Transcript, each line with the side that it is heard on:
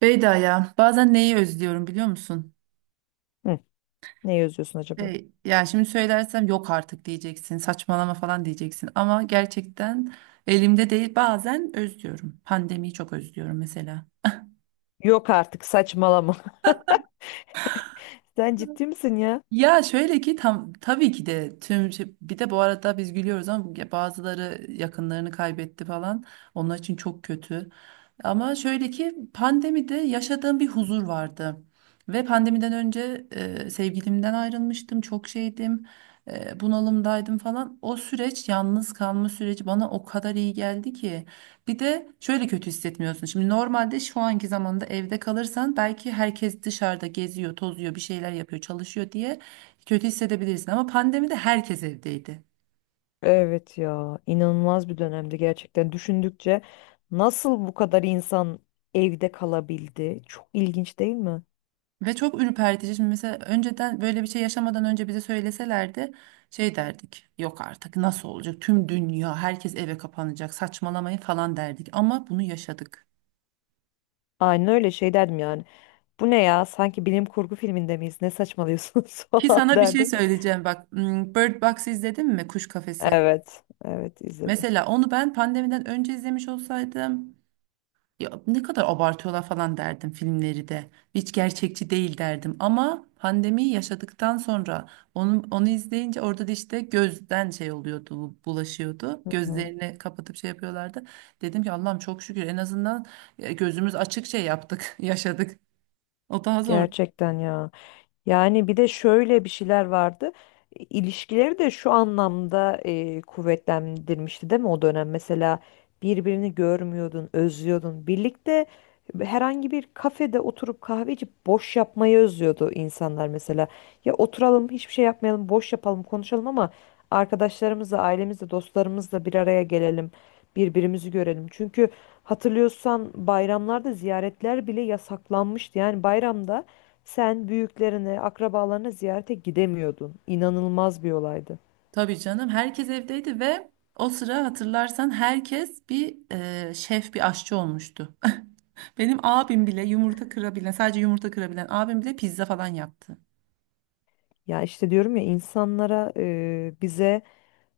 right: Beyda ya bazen neyi özlüyorum biliyor musun?
left: Hı, ne yazıyorsun acaba?
right: Yani şimdi söylersem yok artık diyeceksin saçmalama falan diyeceksin ama gerçekten elimde değil bazen özlüyorum. Pandemiyi çok özlüyorum mesela.
left: Yok artık saçmalama. Sen ciddi misin ya?
right: Ya şöyle ki tam tabii ki de bir de bu arada biz gülüyoruz ama ya bazıları yakınlarını kaybetti falan. Onlar için çok kötü. Ama şöyle ki pandemide yaşadığım bir huzur vardı. Ve pandemiden önce sevgilimden ayrılmıştım, çok şeydim, bunalımdaydım falan. O süreç, yalnız kalma süreci bana o kadar iyi geldi ki. Bir de şöyle kötü hissetmiyorsun. Şimdi normalde şu anki zamanda evde kalırsan belki herkes dışarıda geziyor, tozuyor, bir şeyler yapıyor, çalışıyor diye kötü hissedebilirsin. Ama pandemide herkes evdeydi.
left: Evet ya, inanılmaz bir dönemdi gerçekten. Düşündükçe nasıl bu kadar insan evde kalabildi? Çok ilginç değil mi?
right: Ve çok ürpertici. Şimdi mesela önceden böyle bir şey yaşamadan önce bize söyleselerdi şey derdik. Yok artık nasıl olacak? Tüm dünya herkes eve kapanacak. Saçmalamayın falan derdik. Ama bunu yaşadık.
left: Aynen öyle şey derdim yani. Bu ne ya? Sanki bilim kurgu filminde miyiz? Ne saçmalıyorsunuz
right: Ki
left: falan
right: sana bir şey
left: derdim.
right: söyleyeceğim bak. Bird Box izledin mi? Kuş Kafesi.
left: Evet, evet izledim.
right: Mesela onu ben pandemiden önce izlemiş olsaydım, ya ne kadar abartıyorlar falan derdim filmleri de. Hiç gerçekçi değil derdim. Ama pandemiyi yaşadıktan sonra onu izleyince orada da işte gözden şey oluyordu, bulaşıyordu.
left: Hı hı.
right: Gözlerini kapatıp şey yapıyorlardı. Dedim ki Allah'ım çok şükür en azından gözümüz açık şey yaptık, yaşadık. O daha zor.
left: Gerçekten ya. Yani bir de şöyle bir şeyler vardı. İlişkileri de şu anlamda kuvvetlendirmişti değil mi o dönem? Mesela birbirini görmüyordun, özlüyordun. Birlikte herhangi bir kafede oturup kahve içip boş yapmayı özlüyordu insanlar mesela. Ya oturalım, hiçbir şey yapmayalım, boş yapalım, konuşalım ama arkadaşlarımızla, ailemizle, dostlarımızla bir araya gelelim, birbirimizi görelim. Çünkü hatırlıyorsan bayramlarda ziyaretler bile yasaklanmıştı. Yani bayramda sen büyüklerini, akrabalarını ziyarete gidemiyordun. İnanılmaz bir olaydı.
right: Tabii canım herkes evdeydi ve o sıra hatırlarsan herkes bir şef, bir aşçı olmuştu. Benim abim bile yumurta kırabilen, sadece yumurta kırabilen abim bile pizza falan yaptı.
left: Ya işte diyorum ya insanlara bize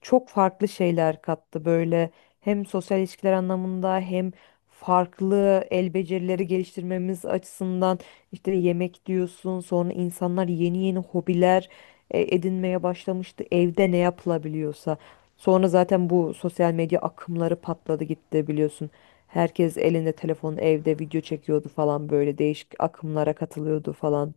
left: çok farklı şeyler kattı böyle hem sosyal ilişkiler anlamında hem farklı el becerileri geliştirmemiz açısından işte yemek diyorsun sonra insanlar yeni yeni hobiler edinmeye başlamıştı evde ne yapılabiliyorsa sonra zaten bu sosyal medya akımları patladı gitti biliyorsun herkes elinde telefon evde video çekiyordu falan böyle değişik akımlara katılıyordu falan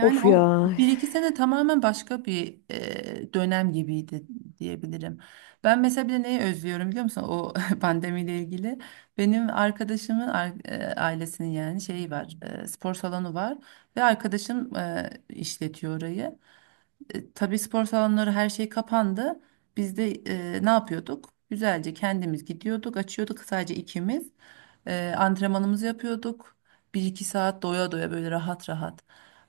left: of ya.
right: o bir iki sene tamamen başka bir dönem gibiydi diyebilirim. Ben mesela bir de neyi özlüyorum biliyor musun? O pandemiyle ilgili. Benim arkadaşımın ailesinin yani şeyi var, spor salonu var ve arkadaşım işletiyor orayı. Tabii spor salonları her şey kapandı. Biz de ne yapıyorduk? Güzelce kendimiz gidiyorduk, açıyorduk sadece ikimiz. Antrenmanımızı yapıyorduk. Bir iki saat doya doya böyle rahat rahat.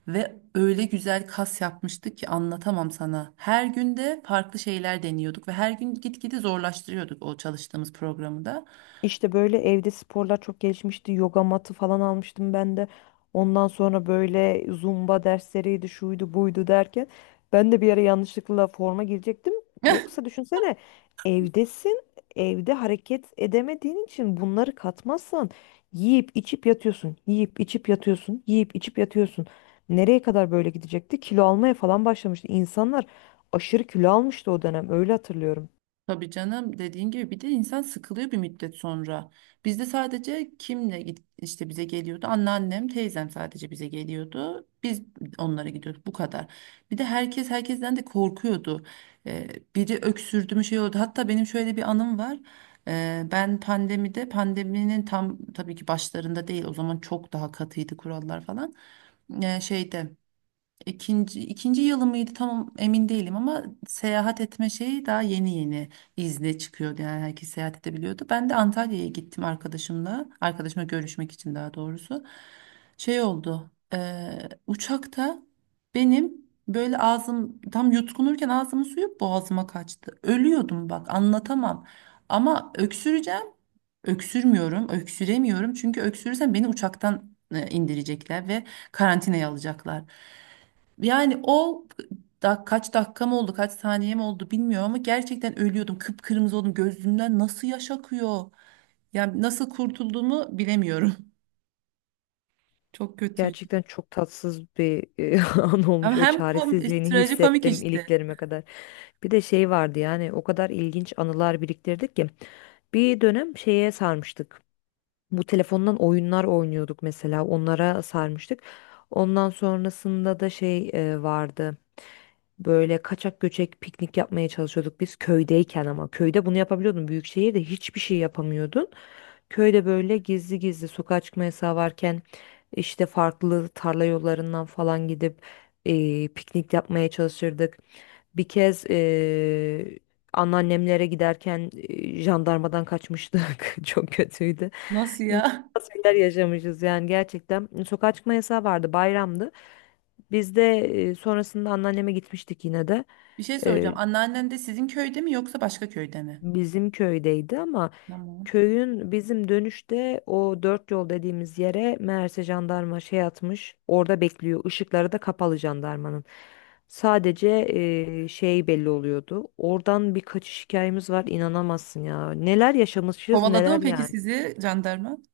right: Ve öyle güzel kas yapmıştık ki anlatamam sana. Her günde farklı şeyler deniyorduk ve her gün gitgide zorlaştırıyorduk o çalıştığımız programı da.
left: İşte böyle evde sporlar çok gelişmişti. Yoga matı falan almıştım ben de. Ondan sonra böyle zumba dersleriydi, şuydu, buydu derken ben de bir ara yanlışlıkla forma girecektim. Yoksa düşünsene evdesin, evde hareket edemediğin için bunları katmazsan yiyip içip yatıyorsun, yiyip içip yatıyorsun, yiyip içip yatıyorsun. Nereye kadar böyle gidecekti? Kilo almaya falan başlamıştı. İnsanlar aşırı kilo almıştı o dönem. Öyle hatırlıyorum.
right: Tabii canım dediğin gibi bir de insan sıkılıyor bir müddet sonra. Bizde sadece kimle git işte bize geliyordu? Anneannem, teyzem sadece bize geliyordu. Biz onlara gidiyorduk bu kadar. Bir de herkes herkesten de korkuyordu. Ee, Biri öksürdü mü şey oldu. Hatta benim şöyle bir anım var. Ben pandemide pandeminin tam tabii ki başlarında değil, o zaman çok daha katıydı kurallar falan. Şeyde, ikinci yılı mıydı tam emin değilim ama seyahat etme şeyi daha yeni yeni izne çıkıyordu. Yani herkes seyahat edebiliyordu. Ben de Antalya'ya gittim arkadaşımla. Arkadaşımla görüşmek için daha doğrusu. Şey oldu. Uçakta benim böyle ağzım tam yutkunurken ağzımın suyu boğazıma kaçtı. Ölüyordum bak anlatamam. Ama öksüreceğim. Öksürmüyorum, öksüremiyorum. Çünkü öksürürsem beni uçaktan indirecekler ve karantinaya alacaklar. Yani o da kaç dakikam oldu, kaç saniyem oldu bilmiyorum ama gerçekten ölüyordum. Kıpkırmızı oldum. Gözümden nasıl yaş akıyor? Yani nasıl kurtulduğumu bilemiyorum. Çok kötüydü.
left: Gerçekten çok tatsız bir an
right: Ama
left: olmuş. O
right: hem kom
left: çaresizliğini
right: trajikomik
left: hissettim
right: işte.
left: iliklerime kadar. Bir de şey vardı yani o kadar ilginç anılar biriktirdik ki. Bir dönem şeye sarmıştık. Bu telefondan oyunlar oynuyorduk mesela. Onlara sarmıştık. Ondan sonrasında da şey vardı. Böyle kaçak göçek piknik yapmaya çalışıyorduk biz köydeyken ama. Köyde bunu yapabiliyordun. Büyük şehirde hiçbir şey yapamıyordun. Köyde böyle gizli gizli sokağa çıkma yasağı varken işte farklı tarla yollarından falan gidip piknik yapmaya çalışırdık. Bir kez anneannemlere giderken jandarmadan kaçmıştık. Çok kötüydü.
right: Nasıl ya?
left: İnanılmaz şeyler yaşamışız yani gerçekten. Sokağa çıkma yasağı vardı, bayramdı. Biz de sonrasında anneanneme gitmiştik yine de.
right: Bir şey soracağım.
left: E,
right: Anneannen de sizin köyde mi yoksa başka köyde mi?
left: bizim köydeydi ama
right: Tamam.
left: köyün bizim dönüşte o dört yol dediğimiz yere meğerse jandarma şey atmış. Orada bekliyor. Işıkları da kapalı jandarmanın. Sadece şey belli oluyordu. Oradan bir kaçış hikayemiz var. İnanamazsın ya. Neler yaşamışız
right: Kovaladı mı
left: neler
right: peki
left: yani.
right: sizi jandarma?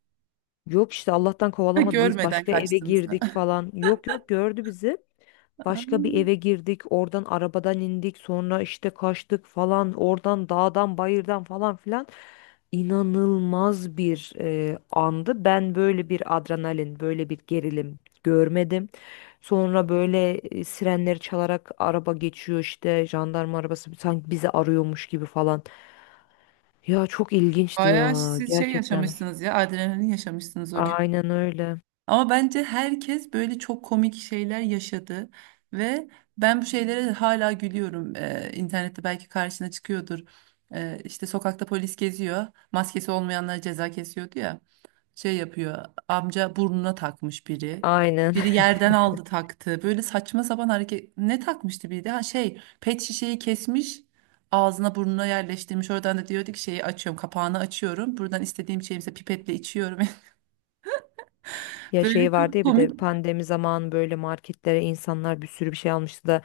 left: Yok işte Allah'tan
right: Ha,
left: kovalamadı. Biz
right: görmeden
left: başka eve
right: kaçtınız.
left: girdik falan. Yok yok gördü bizi. Başka bir
right: Ay,
left: eve girdik, oradan arabadan indik, sonra işte kaçtık falan, oradan dağdan bayırdan falan filan. İnanılmaz bir andı. Ben böyle bir adrenalin, böyle bir gerilim görmedim. Sonra böyle sirenleri çalarak araba geçiyor işte, jandarma arabası sanki bizi arıyormuş gibi falan. Ya çok ilginçti
right: bayağı
left: ya
right: siz şey
left: gerçekten.
right: yaşamışsınız ya. Adrenalin yaşamışsınız o gün.
left: Aynen öyle.
right: Ama bence herkes böyle çok komik şeyler yaşadı ve ben bu şeylere hala gülüyorum. İnternette belki karşına çıkıyordur. İşte sokakta polis geziyor, maskesi olmayanlara ceza kesiyordu ya. Şey yapıyor, amca burnuna takmış biri.
left: Aynen.
right: Biri yerden aldı taktı. Böyle saçma sapan hareket. Ne takmıştı biri de? Ha şey, pet şişeyi kesmiş. Ağzına burnuna yerleştirmiş. Oradan da diyordu ki şeyi açıyorum, kapağını açıyorum. Buradan istediğim şeyimse pipetle içiyorum.
left: Ya
right: Böyle
left: şey vardı
right: çok
left: ya bir
right: komik.
left: de pandemi zamanı böyle marketlere insanlar bir sürü bir şey almıştı da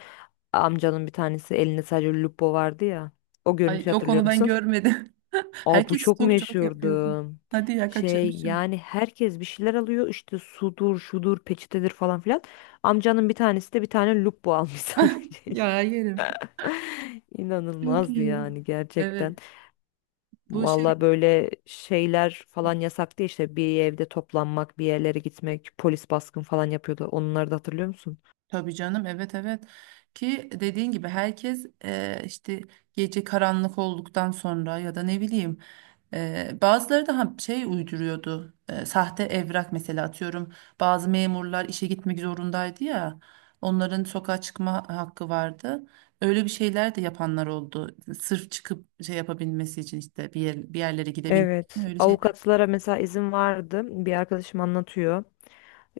left: amcanın bir tanesi elinde sadece lupo vardı ya. O
right: Ay
left: görüntüyü
right: yok
left: hatırlıyor
right: onu ben
left: musun?
right: görmedim.
left: Aa, bu
right: Herkes
left: çok
right: stokçuluk yapıyordu.
left: meşhurdu.
right: Hadi ya
left: Şey
right: kaçırmışım.
left: yani herkes bir şeyler alıyor işte sudur şudur peçetedir falan filan. Amcanın bir tanesi de bir tane lupo almış sadece.
right: Ya yerim. Çok
left: İnanılmazdı
right: iyi.
left: yani gerçekten.
right: Evet. Bu şey
left: Valla böyle şeyler falan yasaktı işte bir evde toplanmak bir yerlere gitmek polis baskın falan yapıyordu. Onları da hatırlıyor musun?
right: tabii canım, evet, evet, ki dediğin gibi herkes işte gece karanlık olduktan sonra ya da ne bileyim, bazıları da şey uyduruyordu. E, sahte evrak mesela atıyorum bazı memurlar işe gitmek zorundaydı ya, onların sokağa çıkma hakkı vardı. Öyle bir şeyler de yapanlar oldu sırf çıkıp şey yapabilmesi için işte bir yerlere gidebilmek için
left: Evet.
right: öyle şeyler.
left: Avukatlara mesela izin vardı. Bir arkadaşım anlatıyor.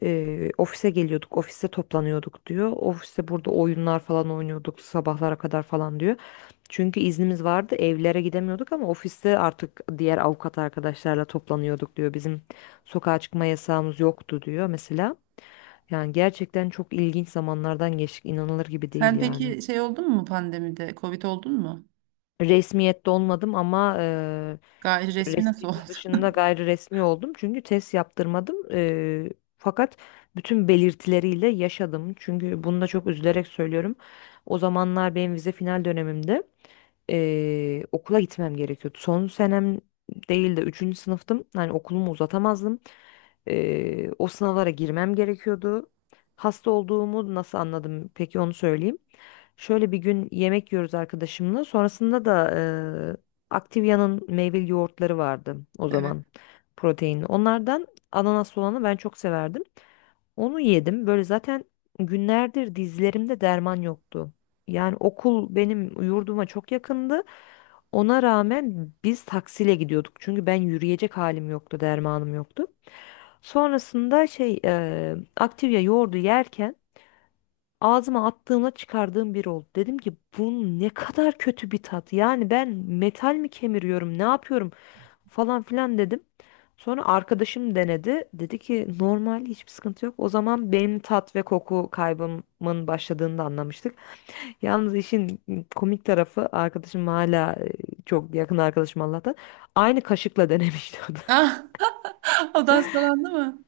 left: Ofise geliyorduk, ofiste toplanıyorduk diyor. Ofiste burada oyunlar falan oynuyorduk sabahlara kadar falan diyor. Çünkü iznimiz vardı, evlere gidemiyorduk ama ofiste artık diğer avukat arkadaşlarla toplanıyorduk diyor. Bizim sokağa çıkma yasağımız yoktu diyor mesela. Yani gerçekten çok ilginç zamanlardan geçtik, inanılır gibi değil
right: Sen
left: yani.
right: peki şey oldun mu pandemide, Covid oldun mu?
left: Resmiyette olmadım ama
right: Gayri resmi nasıl
left: resmiyetin
right: oldu?
left: dışında gayri resmi oldum. Çünkü test yaptırmadım. Fakat bütün belirtileriyle yaşadım. Çünkü bunu da çok üzülerek söylüyorum. O zamanlar benim vize final dönemimde okula gitmem gerekiyordu. Son senem değil de üçüncü sınıftım. Yani okulumu uzatamazdım. O sınavlara girmem gerekiyordu. Hasta olduğumu nasıl anladım? Peki onu söyleyeyim. Şöyle bir gün yemek yiyoruz arkadaşımla. Sonrasında da Activia'nın meyveli yoğurtları vardı o
right: Evet.
left: zaman. Proteinli. Onlardan ananaslı olanı ben çok severdim. Onu yedim. Böyle zaten günlerdir dizlerimde derman yoktu. Yani okul benim yurduma çok yakındı. Ona rağmen biz taksiyle gidiyorduk. Çünkü ben yürüyecek halim yoktu, dermanım yoktu. Sonrasında şey Activia yoğurdu yerken ağzıma attığımda çıkardığım bir oldu. Dedim ki bu ne kadar kötü bir tat. Yani ben metal mi kemiriyorum, ne yapıyorum falan filan dedim. Sonra arkadaşım denedi. Dedi ki normal hiçbir sıkıntı yok. O zaman benim tat ve koku kaybımın başladığını da anlamıştık. Yalnız işin komik tarafı arkadaşım hala çok yakın arkadaşım Allah'tan. Aynı kaşıkla denemişti o da.
right: Ah. O da hastalandı mı?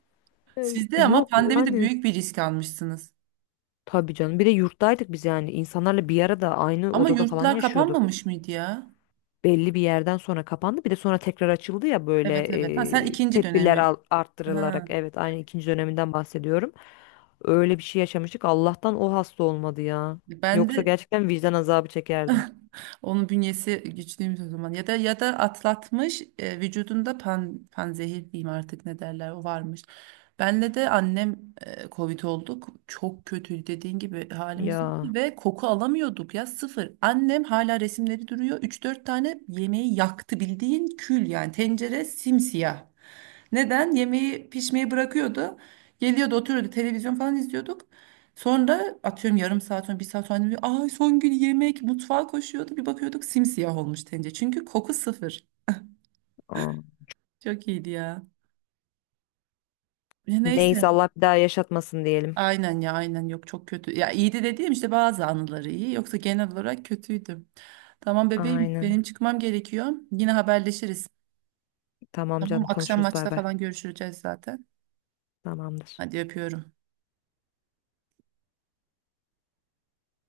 left: E,
right: Siz de ama
left: yok
right: pandemide
left: yani
right: büyük bir risk almışsınız.
left: tabii canım. Bir de yurttaydık biz yani. İnsanlarla bir arada aynı
right: Ama
left: odada falan
right: yurtlar
left: yaşıyorduk.
right: kapanmamış mıydı ya?
left: Belli bir yerden sonra kapandı. Bir de sonra tekrar açıldı ya böyle
right: Evet, evet. Ha, sen ikinci
left: tedbirler
right: dönemi.
left: arttırılarak.
right: Ha,
left: Evet aynı ikinci döneminden bahsediyorum. Öyle bir şey yaşamıştık. Allah'tan o hasta olmadı ya.
right: ben
left: Yoksa
right: de.
left: gerçekten vicdan azabı çekerdim.
right: Onun bünyesi güçlüymüş o zaman. Ya da ya da atlatmış, vücudunda panzehir diyeyim artık, ne derler o varmış. Benle de annem Covid olduk. Çok kötüydü dediğin gibi, halimiz yok
left: Ya.
right: ve koku alamıyorduk ya, sıfır. Annem hala resimleri duruyor. Üç dört tane yemeği yaktı, bildiğin kül, yani tencere simsiyah. Neden? Yemeği pişmeyi bırakıyordu. Geliyordu, oturuyordu, televizyon falan izliyorduk. Sonra atıyorum yarım saat sonra, bir saat sonra annem diyor, ay son gün yemek, mutfağa koşuyordu, bir bakıyorduk simsiyah olmuş tencere. Çünkü koku sıfır.
left: Aa.
right: Çok iyiydi ya. Ya
left: Neyse
right: neyse.
left: Allah bir daha yaşatmasın diyelim.
right: Aynen ya, aynen, yok çok kötü. Ya iyiydi dediğim işte bazı anıları, iyi yoksa genel olarak kötüydü. Tamam bebeğim benim
left: Aynen.
right: çıkmam gerekiyor. Yine haberleşiriz.
left: Tamam
right: Tamam
left: canım
right: akşam
left: konuşuruz
right: maçta
left: bay bay.
right: falan görüşeceğiz zaten.
left: Tamamdır.
right: Hadi öpüyorum.